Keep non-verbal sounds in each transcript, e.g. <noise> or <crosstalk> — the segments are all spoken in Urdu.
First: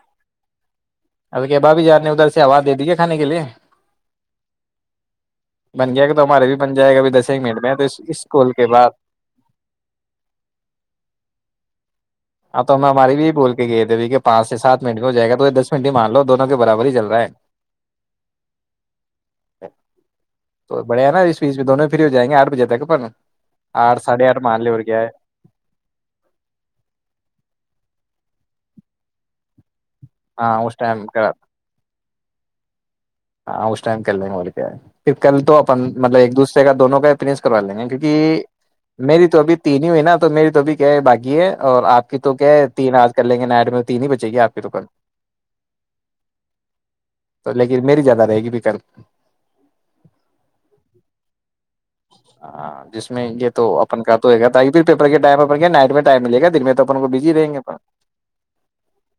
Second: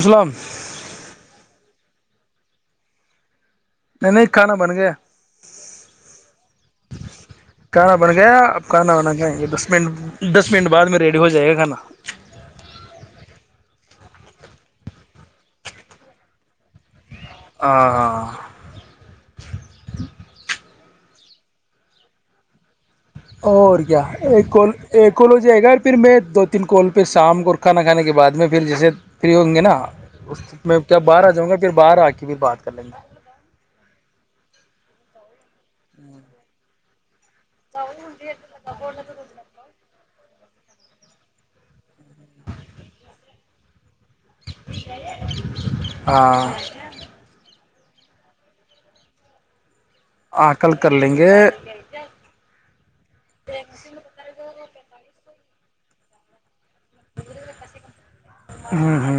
اسلام اب کہ بھابھی جان نے ادھر سے آواز دے دی ہے کھآنے کے لیے نہیں نہیں کھانا بن گیا بن گیا کہ تو ہمارے بھی بن جائے گا ابھی دس ایک منٹ میں تو کھانا بن اس گیا کال کے آپ بعد کھانا بنا گیں دس منٹ دس منٹ بعد میں ریڈی ہو جائے گا کھانا ہاں تو ہماری بھی بول کے گئے تھے کہ پانچ سے سات منٹ میں ہو جائے گا تو یہ دس منٹ ہی مان لو دونوں کے برابر ہی چل رہا ہے ہاں ہاں تو بڑھیا نا اس بیچ میں دونوں میں فری ہو جاے گے آٹ بجے تک اپن اور کیا آٹھ ساڑھے آٹھ ایک مان اور لے کیا ہے ایک اور ہو جائےگا پھر میں دو تین کوال پہ سے شام کو کھانا کھانے کے بعد میں پھر جیسے فری ہوے گے نا اس ہاں میں کیا ٹائم باہر کا آ جاؤں گا پھر باہر آ کے پھر بات کر لیں گے ہاں اس ٹائم کر لیں گے بول کے پھر کل تو مطلب ایک دوسرے کا دونوں کا کروا لگے کیوں کہ میری تو ابھی تین ہی ہوئی نا تو میری تو ابھی کیا ہے باکی ہے اور آپ کی تو کیا ہے تین آج کر لیں گے نائٹ میں تین ہی بچ ہاں تو لیکن میری زیادہ رہے گی بھی ک <inaudible> آ کل کر لیں گے ہاں جس میں یہ تو اپن کا تو ہو گا تاک پ پیپر کے ٹائم پڑ گے نائ میں ٹائمل گ دن میں تو اپن کو بزی رہیں گے اپ ہ ہ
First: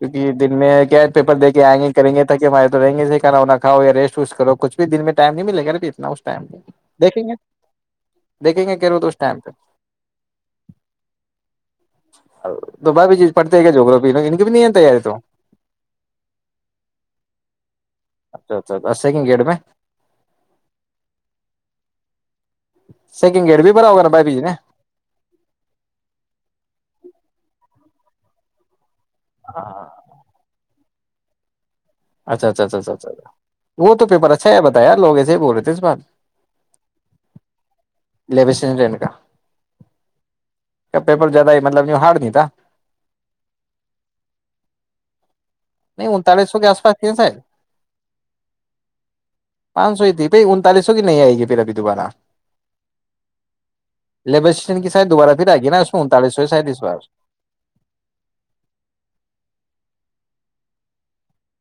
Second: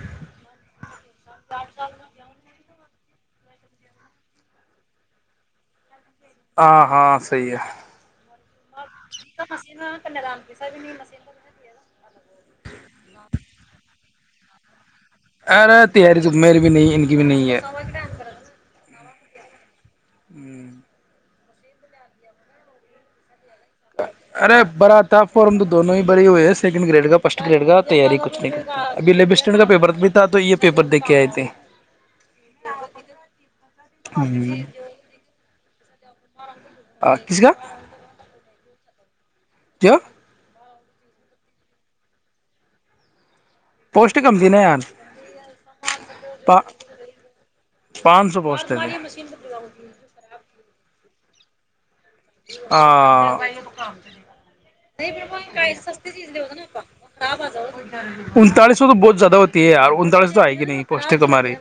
کیکہ یہ دن میں کیا پیپرے کے آئ گے کریں گےاک کہ فائد تو رہیں گے کھا کاؤیا ریٹ وٹ کرو کھ بھی دن میں ٹائم نہیں مل گا اب اتنا اس ت ہاں ہاں صحی ہے دیکیں گے ہوو تو اس ٹائم پہ تو با بھی چیز پڑتے ہے کیا جگو پ لو نہیں بھی نہیں تیار ارے تیاری تو میری بھی نہیں ان کی بھی نہیں ہے اچھا اچھا سیکنڈ گیڈ میں ہوں س ارے بھرا تھا فارم تو دونوں ہی بری ہوئے ہے سیکنڈ گریڈ کا فسٹ گریٹ گ تیاری کچھ نہیں کر اب لیب اسٹینڈ کا ہاں پیپرک بھی تھا تو یہ پیپر دیک کے آئے تھے اچھا اچھا اچھا اچھ اچھا وہ تو پیپر اچھا ہےتایا لوگسے بول رہے ہیں یس بات کس کا لبس کاا کیا کیا پیپر جیادہ مطلب ہارڈ نہیں تھا پوسٹ کم دی ن آان نہیں انتالیس سو کے آس پاس کی ساید پانچ سو پوسٹ تھے پانچ سو ہی تھی بائی انتالیس سو کی نہیں آئے گی پھر ابھی دوبارہ ہاں لیبر اسٹیشن کی سائڈ دوبارہ پھر آئے گی نا اس میں انتالیس سو شاید اس بار انتالیس سو تو بہت زیادہ ہو یہ انتالس تو ہے کہ نہیں پس تو مارے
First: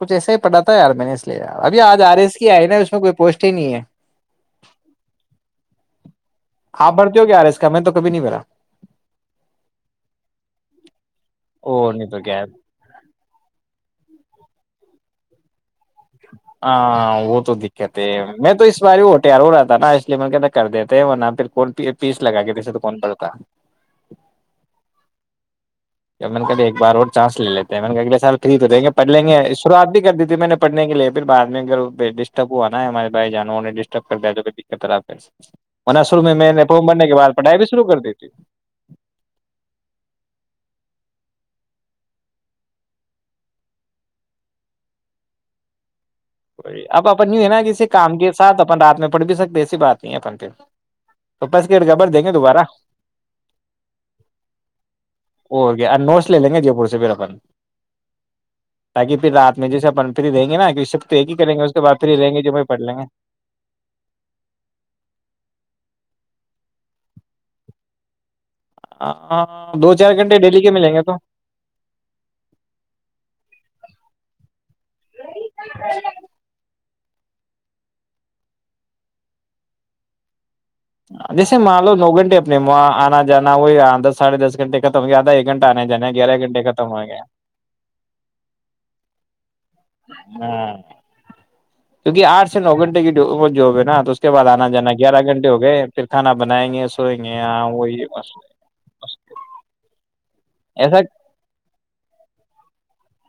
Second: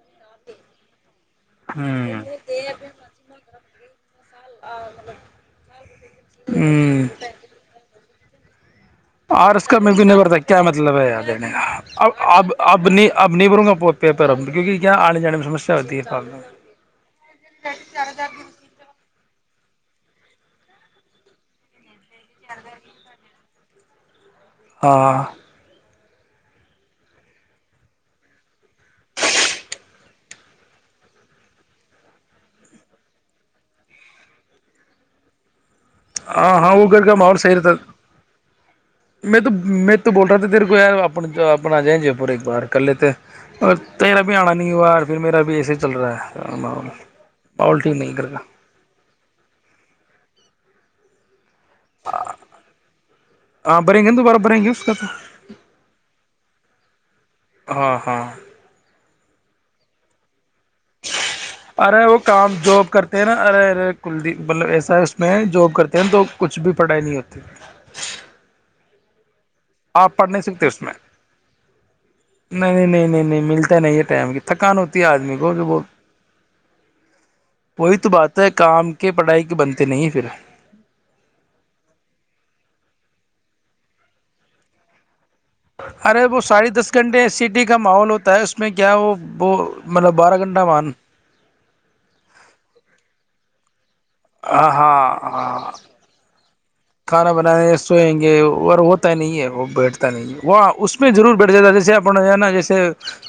کچھ ایسا ہی پھا ہے یار میں نے اس ابھی آج آر ہوں ایس کی آئی نا اس میں کوئی پوسٹ ہی نہیں ہے آپ بھرتی ہو کیایار اس کا میں تو کبھی نہیں میرا آر اس کا میں بھی نہیں بھرتا کیا مطلب ہے دینے کا او نہیں اب تو کیا ہے، اب اب اب نہیں بھروں گا پیپر کیونک کیا آنے ج س ہاں وہ تو دقت ہے میں تو اس بار ہوٹار ہو رہا تھا ا اس لیے میں کہ کر دیتے ہیں نہ پھر پیس لگا کے دسے تو کون پڑتا واہ میں نے کہ ایک بار اور چانس لے لیتے ہیں میں نے کہ اگلے سال فری تو ہوتےیں گے پڑھ لیں گے شروعات بھی کر دی تھی میں نے پڑھنے کے لیے پھر بعد میں ا ڈسٹرب ہوا نا ہمارے بھائی جانوں نے ڈسٹرب کر دیا جو دقت رہا پھر ورنہ شروع میں میں ہاں نے ہاں فارم وہ کر بھرنے کے بعد ماحول صحیح پڑھائی بھی رہتا شروع کر دیتی میں تو میں تو بول رہا تھا تیرے کو یارپ اپ اپنا جائیں جے پور ایک بار کر لیتے اور تیرا بھی آنا نہیں ہواار پھر میرا بھی ایسے ہی چل رہا ہے ماحول اپ اپن ہے نا ماحول کسی ٹھیک نہیں کام کرے کے گا ساتھ اپن رات میں پڑھ بھی سکتے ہیں ایسی بات نہیں ہے اپن اوکے تو پسٹ گبر دیں گے دوبارہ ہاں بھریں گے نا دوبارہ بھریں گے اس کا تو گ نوٹس لے لیں گے جے پور سے پھر اپن ہاں ہاں تاکہ رات میں جیسے پنپت دیں گےا کہش ارے وہ کام جاب گے کرتے ہیں نا ارے ارے کلدی مطلب ایسا ہے اس میں جاب کرتے ہیں تو کچھ بھی پڑھائی نہیں ہوتی تھی آ آپ پڑھ نہیں سکتے اس میں نہیں نہیں نہیں نہیں نہیں ملتا نہیں ہے ٹائم کی تھکان ہوتی ہے آدمی کو جو ب وہی تو بات ہے کام کے پڑھائی کے بنتے نہیں پھر جیسے مان لو نو گھنٹے اپنے وہاں آنا جانا وہ آ دس ساڑھے دس گھنٹے ختمیادا ارے وہ ساڑھے دس گھنٹے سٹی کا ماحول ہوتا ہے اس میں کیا وہ وہ مطلب بارہ گھنٹہ ہ مان کیونکہ آٹھ سے نو گھنٹے کی ہو نا تو اس کے بد آنا ہاں جانا گیارہ ہاں گھٹے ہو ہاں گئے پھر کانا بنائیں گے سوئیں کھانا گے ہاں بنانے وہ یہ سوئیں گے اور ہوتا نہیں ہے وہ بیٹھتا نہیں ہے وہ ایسا اس میں ضرور بیٹھ جاتا ہے جیسے اپ ہے نا جیسے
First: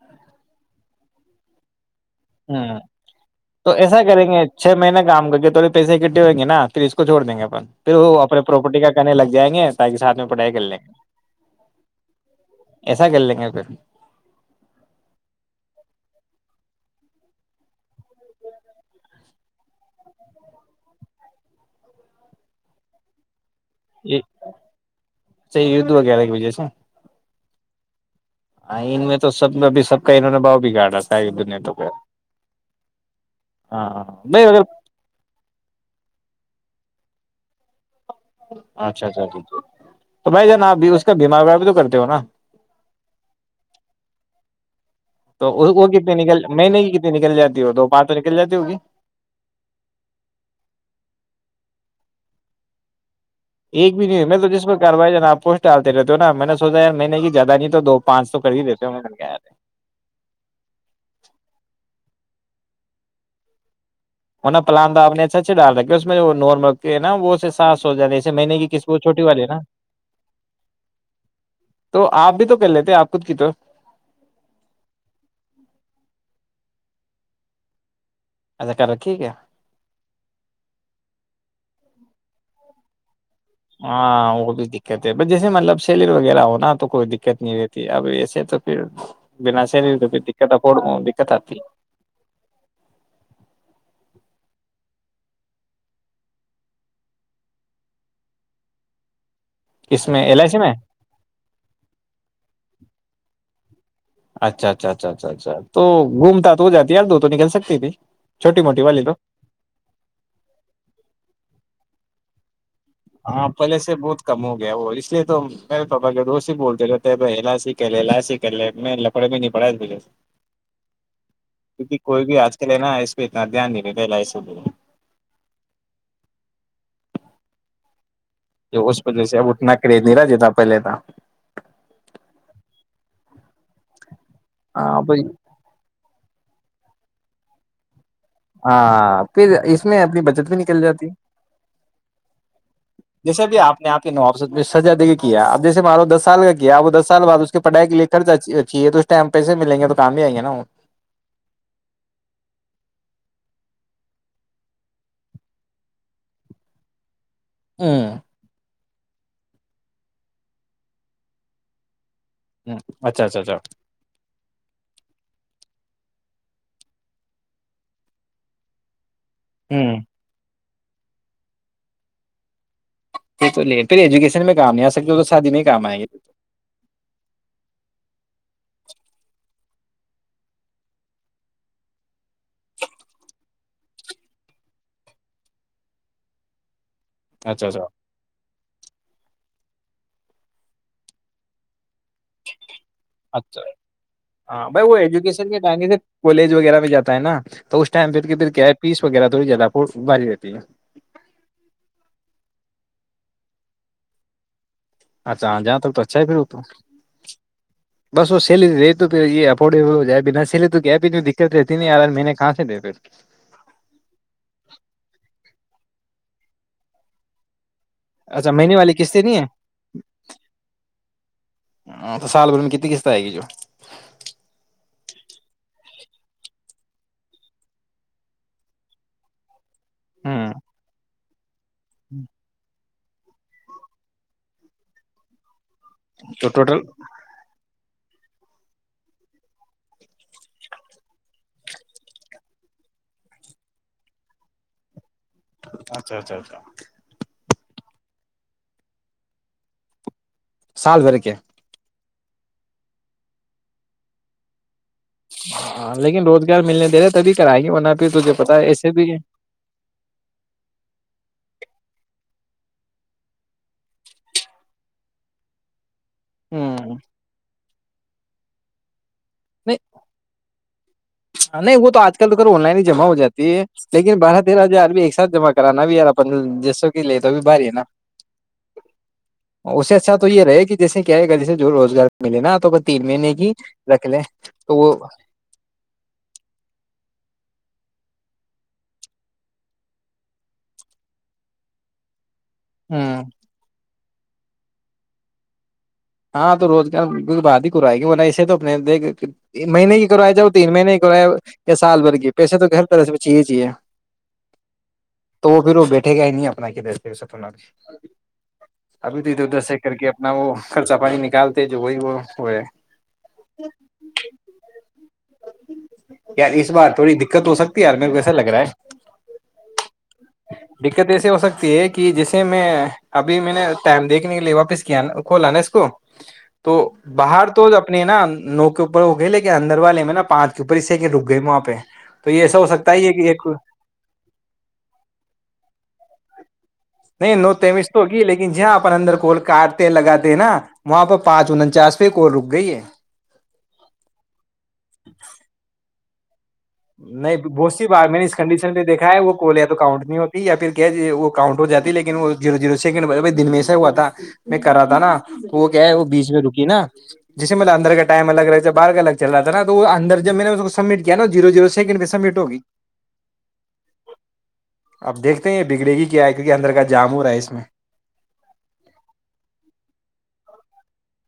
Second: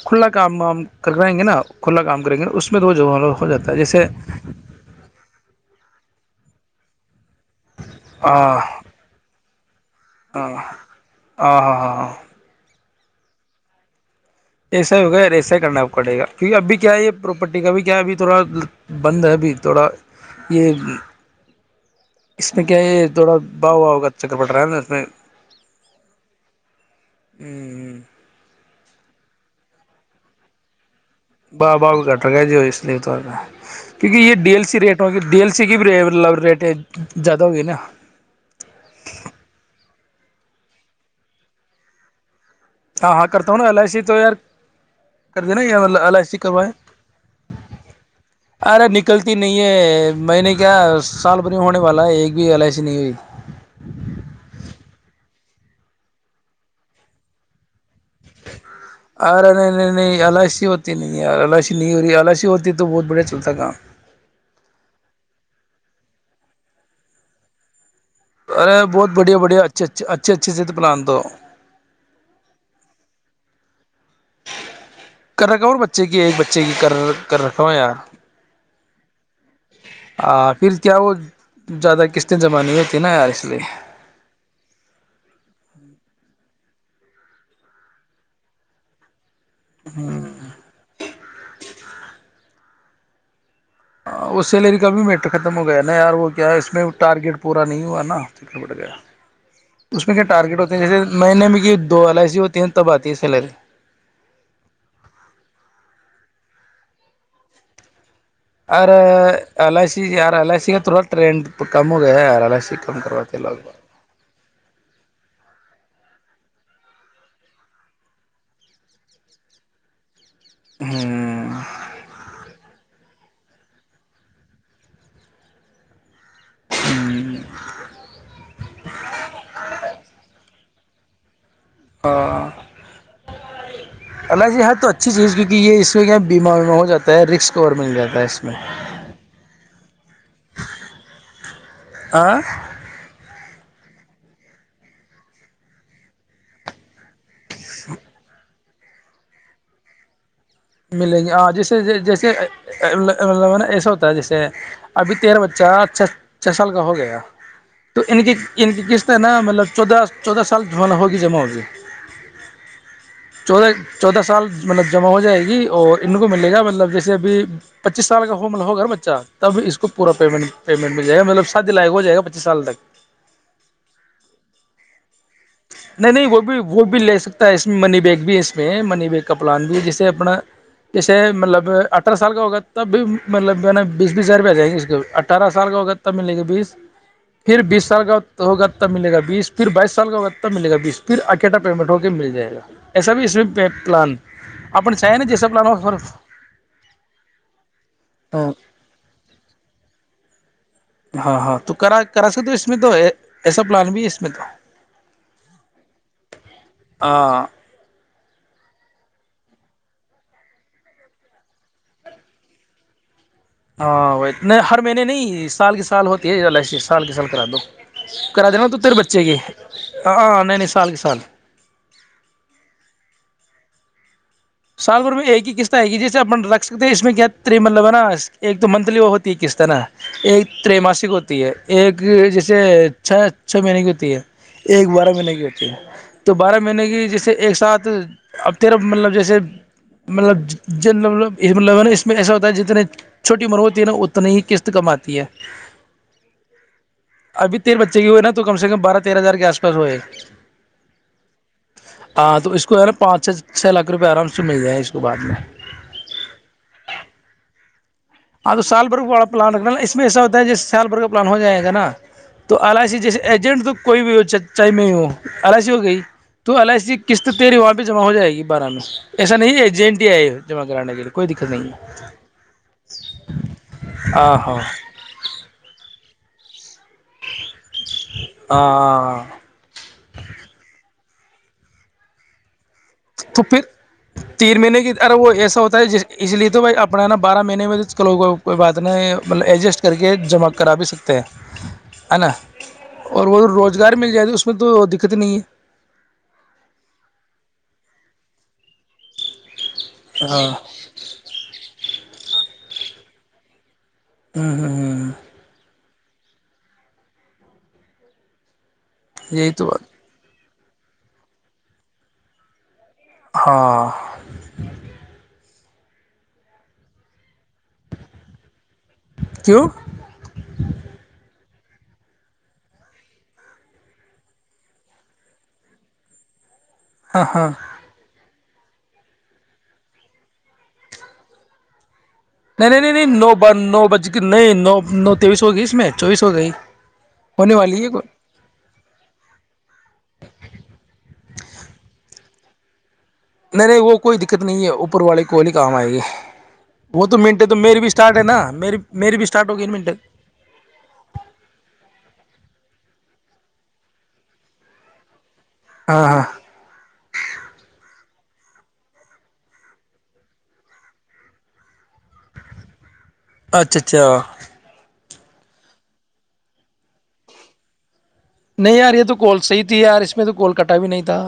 کھلا کام ہم کر رہے گے نا کھلا کام کریں گے اس ہوں میں تو جو ہو جاتا تو ہے ایسا جیسے کریں گے چھ مہیین کام کر کے تھوڑے پیسے کی ہو گی نا پھر اس کوھوڑ دیں گے پھر وہ اپنے پراپرٹی کا کہنے لگ جائیں گے تاکہ ساتھ میں ہ ہ پڑھائی کر لیں گے ہاں ہاں ہاں ایسا کر لیں گے پھر ایسا ہی ہوگیا ایسا ہی کرنا کٹے گا کیونکہ ابھی کیا ہے یہ پراپرٹی کا بھی کیا ہے ابھی تھوڑا بند ہے ابھی تھوڑا یہ اس میں کیا ہے یہ تھوڑا باؤ واؤ کا چکر پڑ رہا ہے نا اس میں اچا یہ ید وگار ایک بجے سے ہوں ہ ہ ان میں تو سب میں ابھی سب کا انہوں نے باؤ بگاڑا تھا باہ باہ گٹر گ جو اس لیے توا ہاں کیونکہ یہ بھائی ڈی اگر ایل سی ریٹ ہوگ ڈی ایل سی کی ریٹ ہے زیادہ ہوگئی نا اچھا اچھاھ تو بھائی ج نا اپ اس کا بیمار ومار بھی تو کرتے ہو نا ہاں ہاں کرتا ہوں نا ایل آئی سی تو یار کر تو دینا وہ کتنی ایل آئی سی نکل کروائے مہینے کی کتنی نکل جاتی ہو دو پانچ تو نکل جاتی ہوگی رے نکلتی نہیں ہے میں نے کیا سال بھر ہونے والا ہے یہ کبھی ایل آئی سی نہیں ہوئی ایک بھی نہیں ہو ہے میں تو جس پر کاروائی ہے ناپو ٹالتے رہتے ہو نا میں نے سوچا ار میں نے کہ جیادہ نہیں تو دو پانچ تو کر ہی دیتے ہو میں کیا ارے نہیں نہیں نہیں الاشی ہوتی نہیں یار اائشی نہیں نہیںور آلاش ہوتی تو بہت بڑیا چلتا کا نا پلاند آپ نے اچھا اچھے ڈال رکھیا اس میں نور م کے ہے نا وہ ساس ہو جاتی ایسے مہینے کی ارے قسم بہت چھوٹی بڑھیا والی ہے نا بڑھیا اچھے اچھے اچھے اچھے سے تو پلان دو تو آپ بھی تو کر لیتے آپ کتک تو کر رکھا ہ اور بچے کی ایک بچے کی کر کر رکھا ہووں یار سیکا رکھی کیا ہے آ پھر کیا وہ زیادہ قسطیں زمانے ہوتی نا یار لیے ہاں وہ بھی دقت ہے ب جیسے مطلب شلر وغیرہ ہوناا تو کوئی دقت نہیں رہتی اب ایسے تو پھر بنا سیریی تو دت پ دت آتی ہ سیلری کا بھی میٹر ختم ہو گیا نا یار وہ کیا ہے اس میں ٹارگیٹ پورا نہیں ہوا نا فکر بٹ گیا ہے اس میں کیا ایل آئی سی ٹارگیٹ میں ہوتے ہیں جیسے نئے نئے میں کی دو ایل آئی سی ہوتی ہیں تب آتی ہے سیلری اچھا اچھا اچھا اچھا اچھا تو گھومتا تو وہ جاتی یا تو تو نکل سکتی تھی چھوٹی موٹی ار والی تو اللائسی یار اللائسی کا تھوڑا ٹریڈ ا کم ہو گیا ہے ار ال س ہاں پہلے سے بہت کم ہو گیا وہ تو میرے پاپا کے دوست ہی بولتے رہتے ہیں ب سیکھ لے ل سیک کر لے میں لکڑے میں نہیں پڑایاے ہاں کیونکہ کوئی بھی آج کل ہے نا ہے اس پتنا دھیان نہیں رے پہلا ایسو بول <unintelligible> تو اس وجہ سے اب اتنا کریز نہیں رہ جتا پہلے تھا <unintelligible> اللہ سےی ہےر تو ہاں اچھی بھائی چیز کیونک یہ اس میں کیا بیمار میں ہو جاتا ہے رسک اور منگ ہاں پھر اس میں اپنی بچت بھی نکل جاتی ہاں جیسے بھی آپ آپ کے ن سزا دے کے کیا اب جیےارو دس سال کا کیا ا وہ دس سال بع اس پڑھائی کے لیے کر جای چی تو اسٹم پہسےلیں گے تو کام ہیئ گی ملیں گے ہاں جیسے جیسے مطلب نا ایسا ہوتا ہے جیسے ابھی تیرا بچہ چھ چھ سال کا ہو گیا تو ہوں ان کی ان کی کس ا نا مطلب چودہ چودہ سال مط ہوگی جما ہوگی اچھا اچھا اچھا چودہ چودہ سال مطلب جمع ہو جائے گی اور ان کو ملے گا مطلب جیسے ابھی پچیس سال کا ہول ہوگا بچچا تب اس ہ کو پورا پیمنٹ پیمٹ م جائے گاطلبات د لائی ہوائے گا پچیس سالک یہ تو لے پھر ایجوکیشن میں کام نہیں آ سکتے وہ تو شادی میں ہی کام آئیں گے نہیں نہیں وہ بھی وہ بھی لے سکتا ہے اس میں منی بیگ بھی اس می منی بیگ کا پلان بھی جسے اپنا جیسے مطلب اٹھارہ سال کا ہوگا تب بھی مطلب جو ہے نا بیس بیس ہزار روپ جائےیں گے اس کو اٹھارہ سال کا ہوگا تب ملے گے بيس پھر اچھا اچھا بسال گاؤں تو ہوگا تب ملے گا بیس پھر بائیس سال کا ہو ملے گا بیس پھر اکیٹا پیمنٹ ہو کے مل جائے گا ایسا بھی اس اچھا میں پلان ہاں ب وہ اپن چاہے نا جیسا ایجوکیشن کے پلان ہو ٹائم صرف۔ کالج وغیرہ میں جاتا ہے نا ٹو اس ٹائم پھر پھر کیا ہے فیس وغیرہ تھوڑی جیادہ بھاری رہتی فے ہاں ہاں تو کرا کرا سکتے ہو اس میں تو ایسا پلان بھی ہے اس میں ٹو اچھا جاں تک تو اچھا ہے پھر وہ تو ہاں بس وہ سیلی رہے تو پ یہ افورڈیبل ہو جائے سیلے تو دقت رہتی نہیں یار میں نے کہاں سے د فیر ہاں وہ نہیں ہر مہینے نہیں سال کی سال ہوتی ہے ا الشی سال کے سال کرا ٹو اچھا مہینے والی قسطیں نہیں ہے ہاں ہاں نہیں نہیں سال کے سال تو سال بھر میں کتنی قسط آئے گی جو سال بھر میں ایک ہی قسط آئے گی جسے اپن رکھ سکتے ہیں اس میں کیا مطلب ہے نا ایک تو منتھلی وہ ہوتی ہے قسط ہے نا ایک ہوں تر ماسک ہوتی ہے ایک جسے چھ چھ مہینے کی ہوتی ہے ایک بارہ مہینے کی ہوتی تو دوبارہ میں ٹوٹل نے جیسے ایک ساتھ اب تیرف مطلب جیسی مطلب مطلب نا اس میں ایسا ہوتا ہے جتنے چھوٹی عمر ہوتی ہے نا اتنی ہی قسط کم آتی ہے اچھا اچھا اچھا ابھی تیر بچے کی ہوئے نا تو کم سے کم بارہ تیرہ ہزار کے آس پس ہوئے سال بھر کے ہاں تو اس کو ہے نا پانچ چھ چھ لاکھ روپئے آرام سے مل جائیں اس کو بعد میں ہاں لیکن روزگار ملنے دے رہے تبھی کرائیں گے نا ہاں تو سال بھر کو بڑا پلان رکھنا نا اس میں ایساتا جس سال بھر کا پلان ہو جائے تو ایجنٹ تو کوئی بھی ہو سکتا ہے نا این ار سی ہو گئی ٹو ہوں الائیسی قسط تیری والا جمع ہو جائے گی بارہ میں <unintelligible> ایسا نہیں ہے جے این ٹی آئے جمع کرانے کے لیے کوئی دقت نہیں وہ تو ہے آج کل تو خر آن لائن ہی <unintelligible> جمع ہو جات <unintelligible> ی ہے لیکن ہاں بارہ ہاں تیرہ ہزار بھی ایک ساتھ جمع کرانا بھیار اپ جس <unintelligible> لیے تو ابھی باہاری ہے نا ہاں اس سے اچھا تو یہ رہے کہ جیسے کہ <unintelligible> گ سے جو روزگار ملے نا تو <unintelligible> تیر مین تو کی پھر رکھل <unintelligible> تین مہینے کی ار وہ ایسا ہوتا ہے ج اس لیے تو بھائی اپنا نا بارہ مہینے میں <unintelligible> اس کا لوگوں کوئی بات نہیں مطلب ایڈجسٹ کر کے جمع کرا بھی سکتے ہیں ہے نا <unintelligible> ہ اور وہ روزگار <unintelligible> مل جائے تو اس میں تو دقت نہیں ہے <unintelligible> ہاں تو روزگار بعات ہی کرائے گی ایسے تو اپنے دیک <unintelligible> مہینے کی کرواائے ہاں جاؤ تین مہینے کی کروائے یا سال بھر کے پیسے تو گھر <unintelligible> سر ایے چاہیے چاہیے <unintelligible> ہوں ہوں ہوں <unintelligible> کے گ ہی نہیں اپنا کہ دستے سنا بھی <unintelligible> ابھی تودھر یہی ادھر تو سے بات کر کے اپنا وہ <unintelligible> خرچہ پانی نکالتے جو وہی وہ وہ ہے <unintelligible> ہاں <unintelligible> یار اس بار تھوڑی د <unintelligible> دقت ہو سکتی ہے یار میرے کو ایسا لگ رہا ہے کیوں دقت ایسے ہو سکتی <unintelligible> کہ جسے میں ابھی میں نے ٹائم دیکھنے کے لیے واپس کیا ن <unintelligible> ک ل ن اس کو <unintelligible> تو ہاں باہر ہاں تو اپنے نا <unintelligible> نو کے اوپر ہو گئے لیکن اندر والے میں نا پانچ کے اوپر اسی سے کہ رک گئے وہاں پہ <unintelligible> نہیں نہیں سکتا نہیں ہے یہ نہیں کہ نو ایک ب نو بج کے نہیں نو نو تیئیس ہو گئی اس میں چوبیس ہو گئی نہیں ہونے نو والی ہے تیمس تو کوئی ہوگی لیکن جہاں اپن اندر کال کاٹتے لگاتے <unintelligible> ہیں نا وہاں پہ پانچ اننچاس پ ایک اور رک گئی ہے <unintelligible> نہیں نہیں وہ کوئی دقت نہیں ہے اوپر والے کو والی کام آئے گی <unintelligible> وہ تو نہیں منٹ ہے تو بہت میری سی بھی بار اسٹارٹ میں ہے نے اس نا کنڈیشن میری پہ دیکا میری ہے بھی وہ اسٹارٹ کوال یا ہوگی تو منٹ کاؤنٹ نہیں ہوتی یا پھر کہ وہ کاؤنٹ ہو جی ہے لیکن وہ جیرو زیرو سیکنڈ <unintelligible> دن میں سےا ہوا تھا میں کر رہا تھا نا <unintelligible> وہ کیا ہے ہاں وہ ہاں بیچ میں رکی نا جسے مطلب اندر گڑ <unintelligible> ٹائم الگ رہتا تھا بار کا الگ چ رہا تھا نا وہ اندر جب میں نے اس کو سبمٹ کیا نا <unintelligible> جیرو جیرو سیکنڈ میں سبمٹ ہوگی <unintelligible> اچھا اچھا اب دیکھتے ہیں یہ بگڑے گی کیا ہے کیونکہ اندر کا جام ہو رہا ہے اس میں <unintelligible> نہیں یار یہ تو کول سی ہی تھی یار اس میں تو کول کٹا بھی نہیں تھا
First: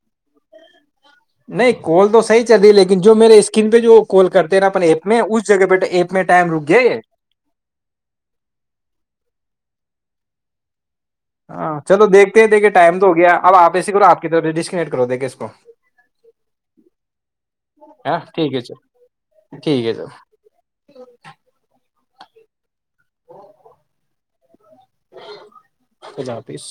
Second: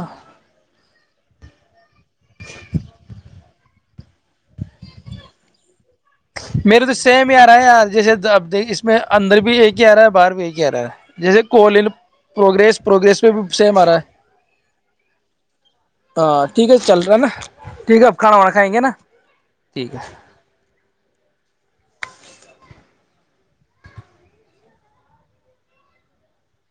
نہیں کوال تو صحیح چل رہی لیکن جو میرے اسکن جو کال کرتے ہیںا اپنے ایپ میں اس جگہ پہ ایپ میں ٹائم رک گیا میرے تو یہ سیم ہی آ رہا ہے یار جیسے اب اس میں اندر بھی ایک ہی آ رہا ہے باہر بھی ایک ہی کیا رہا ہے جیسے ہاں کولن چلو دیکھتے ہیں دیکھیے پروگریس ٹائم تو ہو پروگریس پہ گیا بھی اب آپ سیم آ ایسے رہا کرو ہے آپ کی طرف سے ڈسکنیکٹ کرو دیکھے اس کو ہاں ٹھیک ہے چل رہا ہے نا ٹھیک ہے اب ہاں کھانا وانا ٹھیک ہے چلو کھائیں گے نا ٹھیک ہے ا تج آتیس